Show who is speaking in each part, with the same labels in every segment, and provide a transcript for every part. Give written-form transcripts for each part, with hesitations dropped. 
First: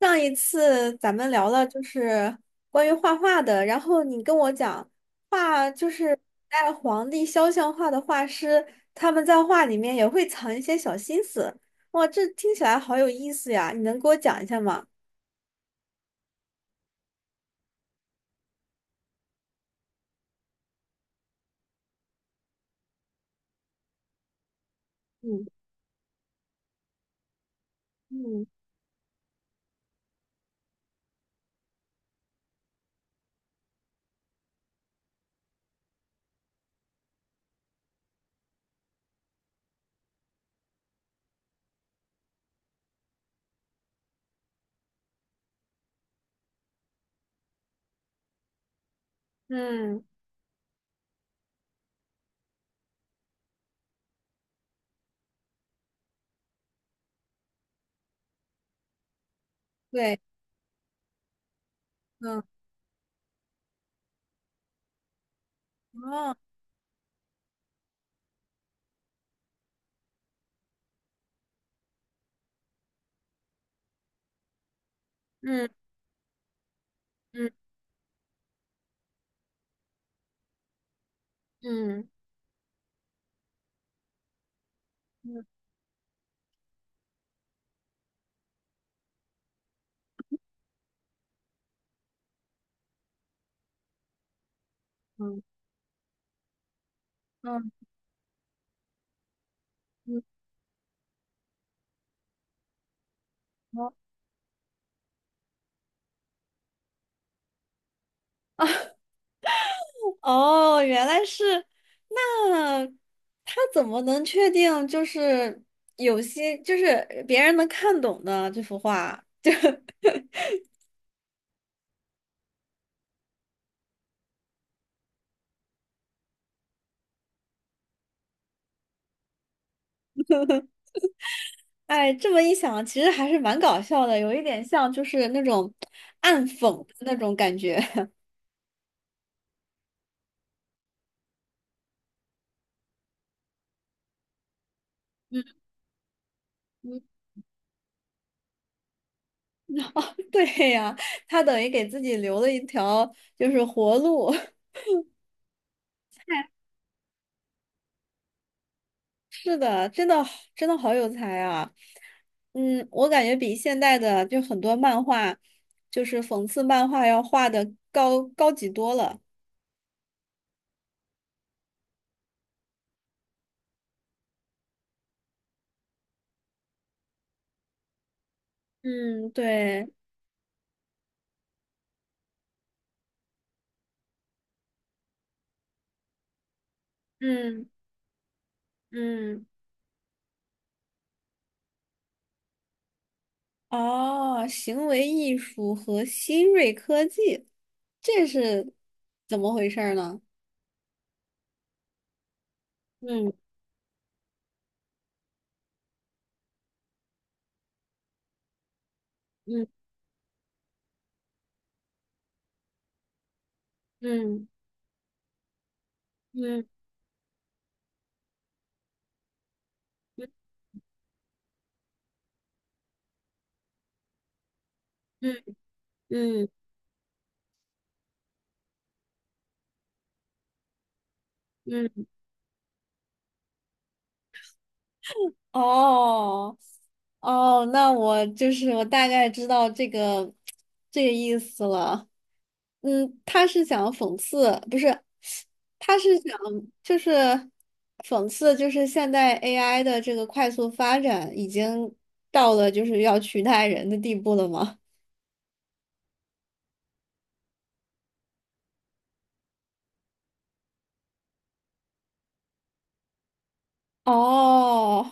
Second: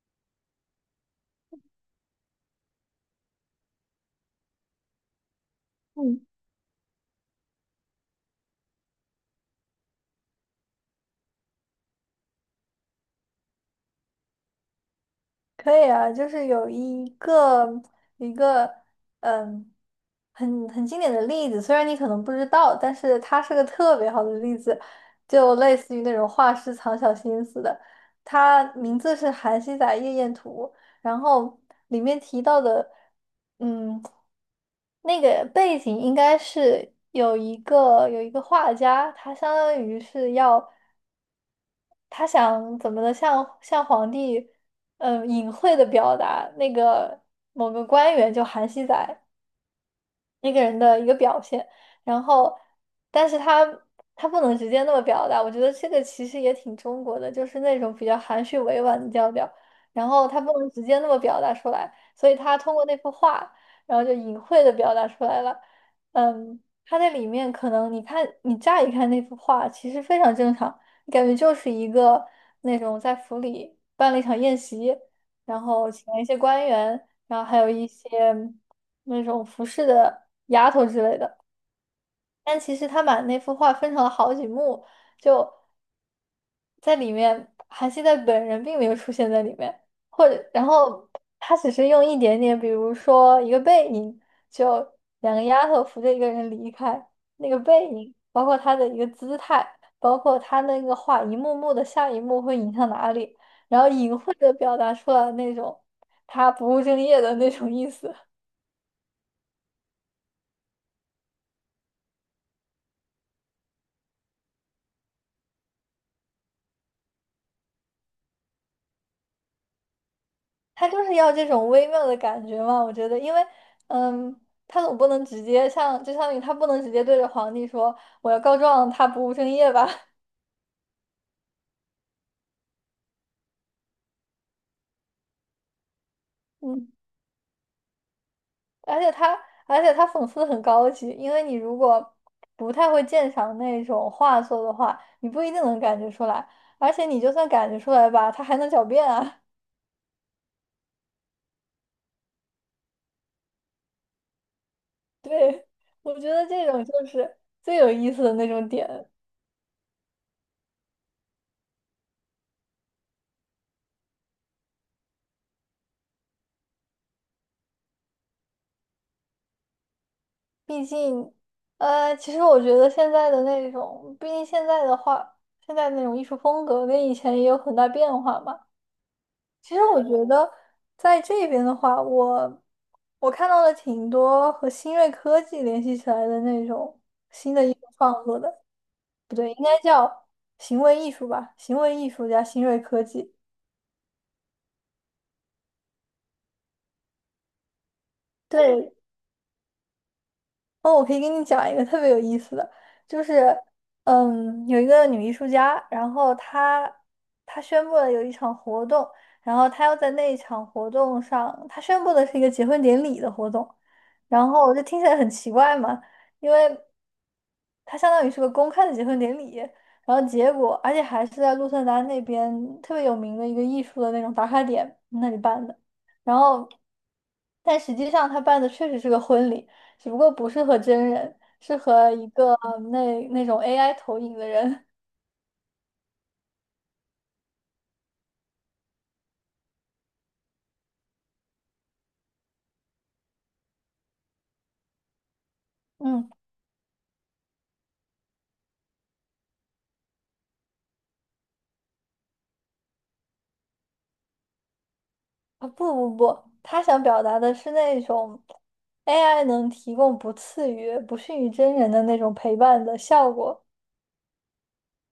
Speaker 1: 上一次咱们聊了关于画画的，然后你跟我讲画古
Speaker 2: 嗯，
Speaker 1: 代皇帝肖像画的画师，他们在画里面也会藏一些小心思。哇，这听起来好有意思呀！你能给我讲一下吗？
Speaker 2: 可以啊，就是有一个嗯，很经典的例子，虽然你可能不知道，但是它是个特别好的例子，
Speaker 1: 嗯
Speaker 2: 就类似于那种画师藏小心思的。
Speaker 1: 嗯
Speaker 2: 它名字是《韩熙载夜宴图》，然后里面提到的，嗯，那个背景应该是有一个画家，他相当于是要。他想怎么的向皇帝，隐晦的表达那个某个官员叫韩熙载，
Speaker 1: 嗯，
Speaker 2: 一个人的一个表现，然后，但是他不能直接那么表达，我觉得这个其实也挺中国的，就是那种比较含蓄委婉的调调，然
Speaker 1: 对，
Speaker 2: 后他不能直接那么表达出来，所以
Speaker 1: 嗯，
Speaker 2: 他通过那幅画，然后就隐晦的表达出来了。
Speaker 1: 哦，
Speaker 2: 他在里面可能你看你乍一看那幅画，其实非常正常，你感觉就是一个那种在府里办了一场宴席，然
Speaker 1: 嗯
Speaker 2: 后请了一些官员。然后还
Speaker 1: 嗯
Speaker 2: 有一些那种服饰的丫头之类的。
Speaker 1: 嗯
Speaker 2: 但其实他把那幅画分成了好几幕，
Speaker 1: 嗯
Speaker 2: 就在里面，韩熙载本人并没有出现在里面，或者然后他只是用一点点，比如说一个背影，就两
Speaker 1: 嗯
Speaker 2: 个丫头扶着一个人离开，那个
Speaker 1: 嗯
Speaker 2: 背影，包括他的一个姿态，包
Speaker 1: 嗯，
Speaker 2: 括他那个画一幕幕的下一幕会引向哪里，然后
Speaker 1: 哦
Speaker 2: 隐 晦的表达出了那种他不务正业的那种意思。
Speaker 1: 哦，原来是，那他怎么能确定有些别人能看懂的这幅画？
Speaker 2: 他就是要这种微妙的感觉嘛，我觉得，因为，嗯，他总不能直接像，就相当于他不能直接对着皇帝说我要告状，他不务正业吧，
Speaker 1: 哎，这么一想，其实还是蛮搞笑的，有一点像那种 暗讽
Speaker 2: 嗯，
Speaker 1: 的那种感觉。
Speaker 2: 而且他，而且他讽刺的很高级，因为你如果不太会鉴赏那种画作的话，你 不一定
Speaker 1: 嗯
Speaker 2: 能感觉出来，而且
Speaker 1: 嗯，
Speaker 2: 你就算感觉出来吧，他还能狡辩啊，
Speaker 1: 对呀，他等于给自己留了一条活路。
Speaker 2: 对，我觉得这种就是最有意思的那种点。
Speaker 1: 是的，真的好有才啊！嗯，我感觉比现代的很多漫画，讽刺漫画要画的高级多了。
Speaker 2: 毕竟，其实我觉得现在的那种，毕竟现在的话，现在那种艺术风格跟以前也有很大变化嘛。
Speaker 1: 嗯，
Speaker 2: 其实
Speaker 1: 对，
Speaker 2: 我觉得在这边的话，我看到了挺多和新锐科技联系起来的那种新的
Speaker 1: 嗯
Speaker 2: 艺术创作的，不
Speaker 1: 嗯，
Speaker 2: 对，应该叫行为艺术吧，行为艺术家、新锐科技。
Speaker 1: 哦，行为艺术和新锐科技，这是
Speaker 2: 对，
Speaker 1: 怎么回事儿呢？
Speaker 2: 哦，我可以给你讲一个特别有意思的，就
Speaker 1: 嗯
Speaker 2: 是，有一个女艺术家，然后她宣布了有一场活动，然
Speaker 1: 嗯
Speaker 2: 后她要在那一场活动上，她宣布的是一个结婚典礼的活动，
Speaker 1: 嗯
Speaker 2: 然后我就听起来很奇怪嘛，因
Speaker 1: 嗯
Speaker 2: 为它相当于是个公开的结婚典礼，然后
Speaker 1: 嗯
Speaker 2: 结果而且还是在鹿特丹那边特别有名的一个艺术的那种打卡点那
Speaker 1: 嗯
Speaker 2: 里办的，然
Speaker 1: 嗯
Speaker 2: 后但实际上他办的确实是个婚礼。只不过不是和真人，是
Speaker 1: 嗯。
Speaker 2: 和一个那种 AI 投影的人。
Speaker 1: 哦哦，那我就是我大概知道这个意思了。嗯，他是想讽刺，不是，他 是
Speaker 2: 嗯，
Speaker 1: 想就是讽刺，就是现代 AI 的这个快速发展已经到了要取代人的地步了吗？
Speaker 2: 啊不不不，他想表达的是那种 AI 能提供不次于、不逊于真人的那种陪伴的效果。
Speaker 1: 哦，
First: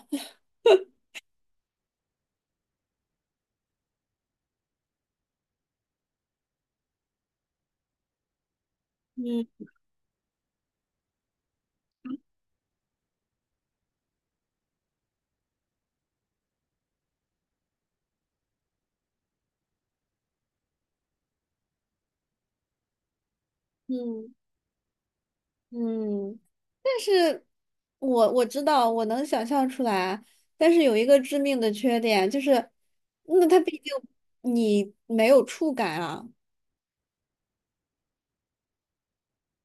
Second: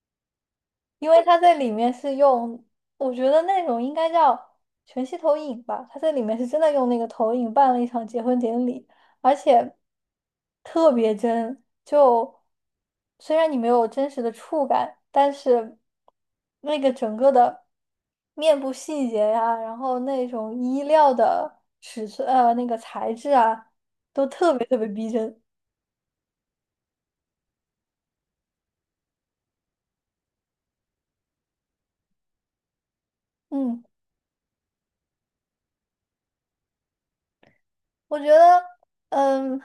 Speaker 2: 因为它在里面是用，我觉得那种应该叫全息投影吧。它在里面是真的用那个投影办了一场结婚典礼，而
Speaker 1: 嗯
Speaker 2: 且特别真。就虽然你没有真实的触感，但是那个整个的面部细节呀、然后那种衣料的尺寸，那个材质啊，
Speaker 1: 嗯
Speaker 2: 特别特别逼真。
Speaker 1: 嗯。但是我知道，我能想象出来，但是有一个致命的缺点，就是，那它毕
Speaker 2: 嗯。
Speaker 1: 竟你没有触感啊。
Speaker 2: 我觉得，嗯，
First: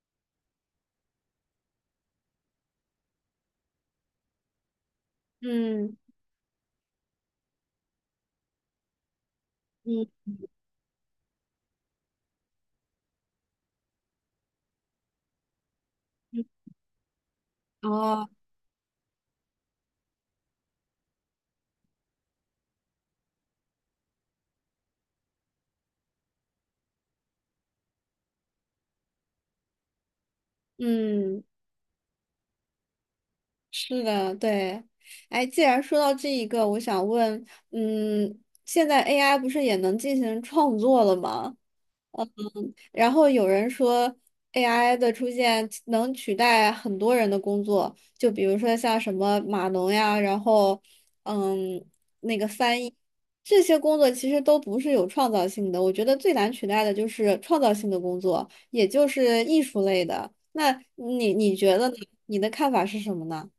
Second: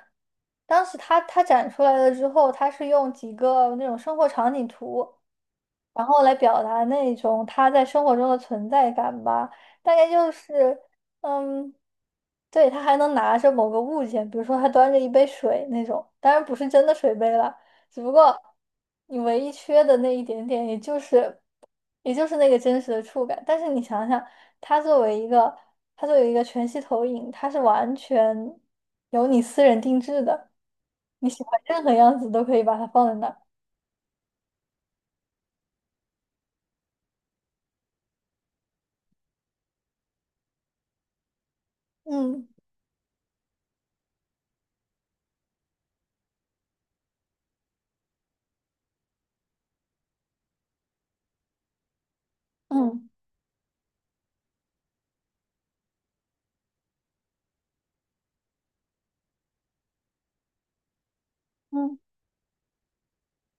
Speaker 2: 当时他展出来了之后，他是用几个那种生活场景图，
Speaker 1: 嗯
Speaker 2: 然后来表达那种他在生活中的存在感吧。大
Speaker 1: 嗯
Speaker 2: 概就是，嗯，对，他还能拿着某个物件，比如说他端着一杯水那种，当
Speaker 1: 嗯，
Speaker 2: 然不是真的水杯了，只不
Speaker 1: 哦，
Speaker 2: 过你唯一缺的那一点点，也就是。也就是那个真实的触感。但是你想想，它作为一个，它作为一个全息投影，它是完全由你私人定制的，你
Speaker 1: 嗯，
Speaker 2: 喜欢任何样子都可以把它放在那儿。
Speaker 1: 是的，对。哎，既然说到这一个，我想问，嗯，现在 AI 不是也能进行创作了吗？
Speaker 2: 嗯
Speaker 1: 然后有人说 AI 的出现能取代很多人的工作，就比如说像什么码农呀，然后嗯，那个翻译
Speaker 2: 嗯
Speaker 1: 这些工作其实都不是有创造性的。我觉得最难取代的就是创造性的工作，也就是艺术类的。那你觉得呢？
Speaker 2: 嗯，
Speaker 1: 你的看法是什么呢？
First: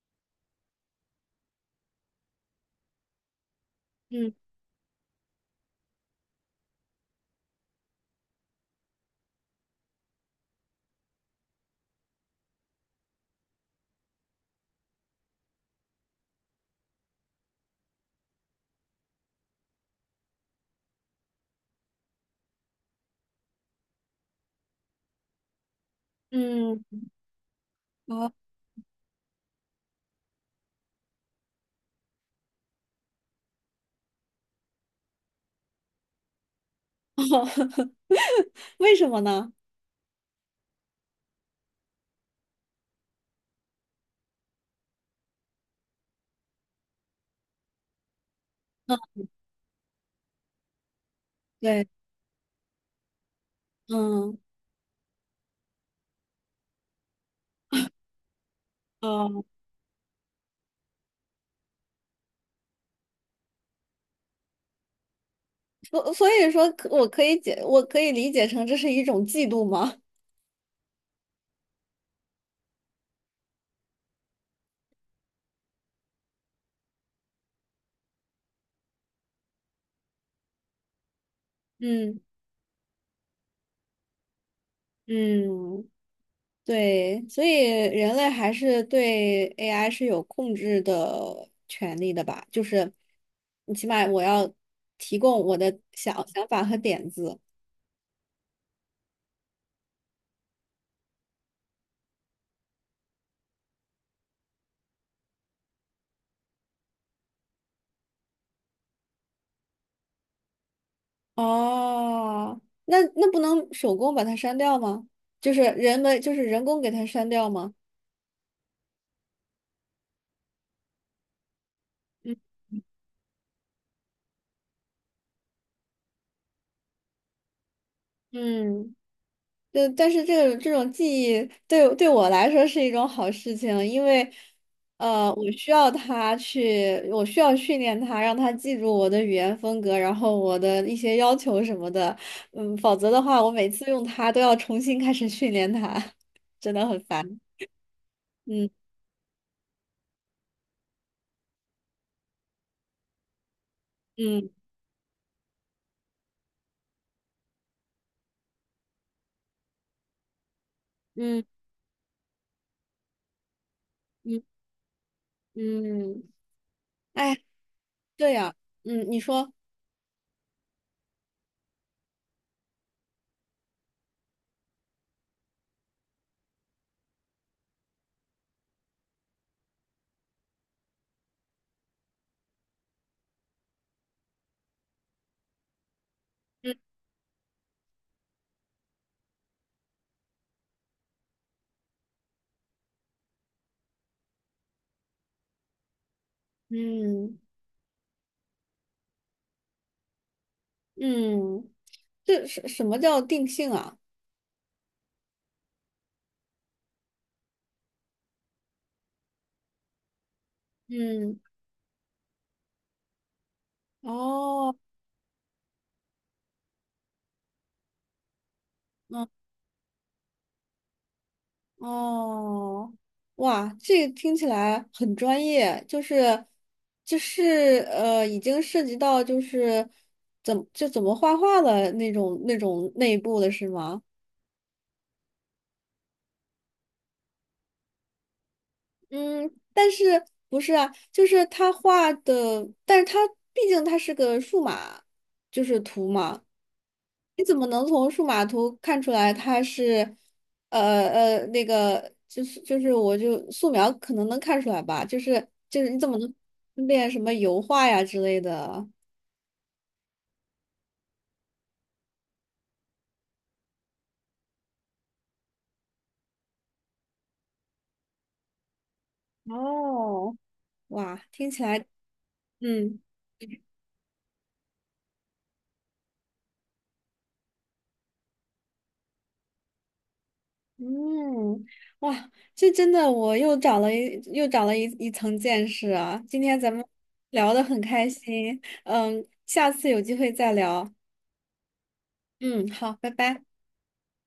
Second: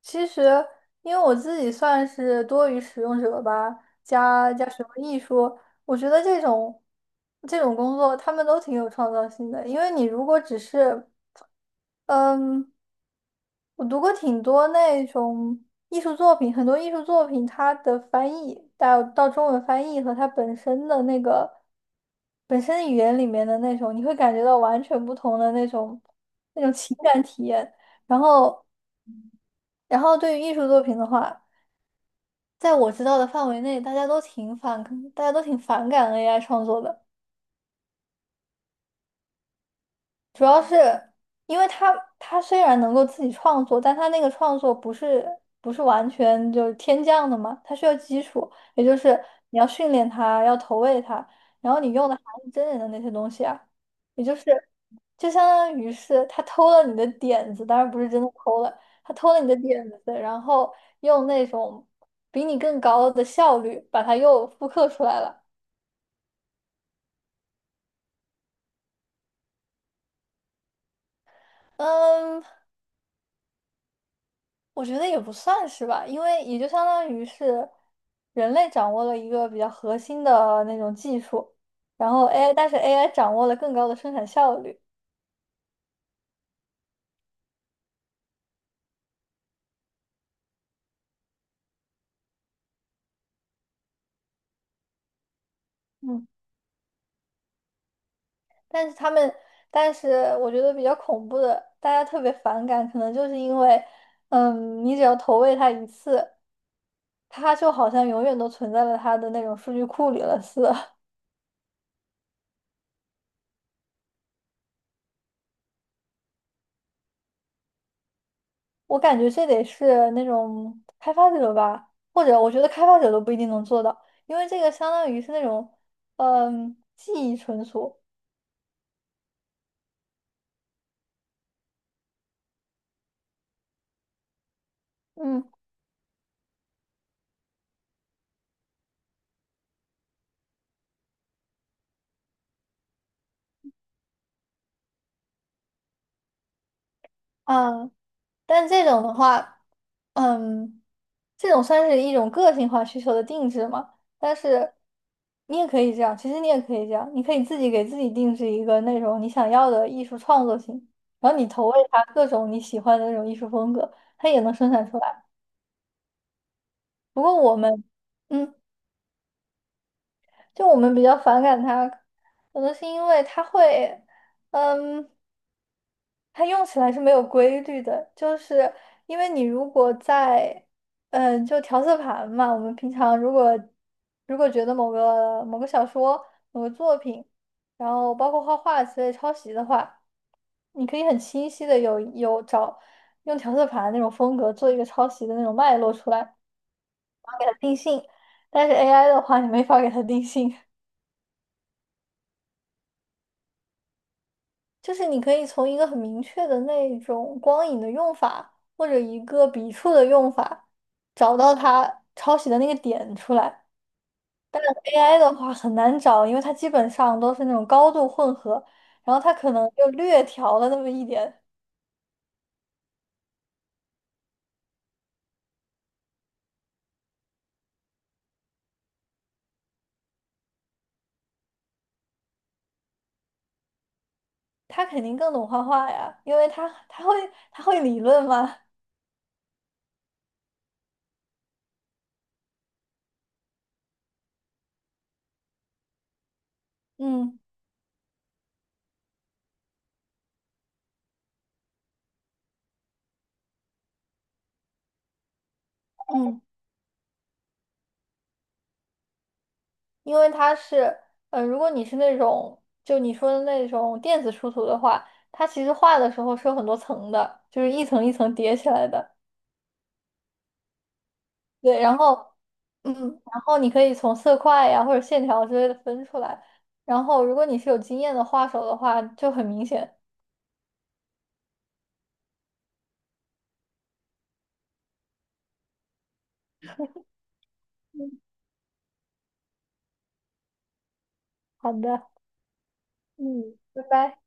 Speaker 2: 其实因为我自己算是多于使用者吧，
Speaker 1: 嗯
Speaker 2: 加什么艺术，我觉得这种工作他们都挺有创造性的，因为你如果只是嗯。我读过挺多那种艺术作品，很多艺术作品它的翻译到中文翻译和它本身的那个本身语言里面的那种，你会感觉到完全不同的那种
Speaker 1: 嗯，
Speaker 2: 情感体验。然
Speaker 1: 哦，
Speaker 2: 后，对于艺术作品的话，在我知道的范围内，大家都挺反感 AI 创作的。
Speaker 1: 为什么呢？
Speaker 2: 主要是因为他虽然能够自己创作，但他那个创作不是完全就是天降的嘛，他需要基础，也就是你要训练他，要投喂他，然后
Speaker 1: 对，
Speaker 2: 你用的还是真人的那些东西啊，也就
Speaker 1: 嗯
Speaker 2: 是就相当于是他偷了你的点子，当然不是真的偷了，他偷了
Speaker 1: 嗯。
Speaker 2: 你的点子，然后用那种比你更高的效率把它又复刻出来了。
Speaker 1: 所所以说可，我可以理解成这是一种嫉妒吗？
Speaker 2: 嗯，我觉得也不算是吧，因为也就相当于是人类掌握了一个比较核心的那种技术，然
Speaker 1: 嗯
Speaker 2: 后 AI，但是 AI 掌握了更高的生产效率。
Speaker 1: 嗯，对，所以人类还是对 AI 是有控制的权利的吧？就是你起码我要提供我的
Speaker 2: 嗯，
Speaker 1: 想法和点子，
Speaker 2: 但是他们，但是我觉得比较恐怖的，大家特别反感，可能就是因为，你只要投喂它一次，它就好像永远都存在了它的那种数据库里了似的。
Speaker 1: 哦，那那不能手工把它删掉吗？人们人工给它删掉吗？
Speaker 2: 我感觉这得是那种开发者吧，或
Speaker 1: 嗯
Speaker 2: 者我觉得开发者都不一定能做到，因为这个相当于是那种，记忆存储，
Speaker 1: 嗯。对，但是这种记忆对我来说是一种好事情，因为，
Speaker 2: 嗯，
Speaker 1: 我需要训练它，让它记住我的语言风格，然后我的一些要求什么的，嗯，否则的话，我每次用它都要重新开始训练它，真的很烦。
Speaker 2: 嗯，但
Speaker 1: 嗯
Speaker 2: 这种的话，嗯，这种算是一种个性化需求的定制嘛，但
Speaker 1: 嗯
Speaker 2: 是你也可以这样，其实你也可以这样，你可以自己给自己定制一个那种你想要的艺术创作型，然后
Speaker 1: 嗯
Speaker 2: 你投喂它各种你喜欢的那种艺术风格，它
Speaker 1: 嗯
Speaker 2: 也能生产出来。
Speaker 1: 嗯，
Speaker 2: 不过
Speaker 1: 哎，
Speaker 2: 我们。
Speaker 1: 对
Speaker 2: 嗯。
Speaker 1: 呀，嗯，你说，
Speaker 2: 就我们比较反感它，可能是因为它会，嗯，它用起来是没有规律的，就是因为你如果在，就调色盘嘛，我们平常如果觉得某个小说、某个
Speaker 1: 嗯
Speaker 2: 作品，然后包括画画之类抄袭的话，你可以很清晰的有找用调色盘那种风格做一个抄袭的那种脉络出来，
Speaker 1: 嗯
Speaker 2: 定性，但是 AI 的话，你没法给它定性。
Speaker 1: 嗯，这什么叫定性啊？
Speaker 2: 就是你可以从一个很明确的那种光影的用法，或者一个笔触的用法，找
Speaker 1: 嗯，
Speaker 2: 到它抄袭的那个点出来。
Speaker 1: 哦。
Speaker 2: AI 的话很难找，因为它基本上都是那种高度混合，然后
Speaker 1: 嗯。
Speaker 2: 它可能就略调了那么一点。
Speaker 1: 哦，哇，这个听起来很专业，已经涉及到怎么画画的那种内部的是吗？
Speaker 2: 它肯定更懂画画呀，因为它会理论吗？
Speaker 1: 嗯，但是不是啊？就是他画的，但是他毕竟他是个数码，图嘛。
Speaker 2: 嗯
Speaker 1: 你怎么能从数码图看出来它是，那个就是就是我就素描可能能看出来吧，就是就是你怎么
Speaker 2: 嗯。
Speaker 1: 能练什么油画呀之类的？
Speaker 2: 因为它是，如果你是那种就你说的那种电子出图的话，它其实画的时候是有很多层的，就是一层一层叠起来的。
Speaker 1: 哦，哇，听起
Speaker 2: 对，
Speaker 1: 来，
Speaker 2: 嗯，
Speaker 1: 嗯
Speaker 2: 然后你可以从色块呀或者线条之类的分出来。然后，如果你是有经验的画手的话，就很明显。
Speaker 1: 嗯，哇，这真的我又长了一又长了一层见识啊！今天咱们聊得很开
Speaker 2: 嗯，
Speaker 1: 心，嗯，下次有机会再聊，
Speaker 2: 好的，
Speaker 1: 嗯，好，拜拜。
Speaker 2: 嗯，拜拜。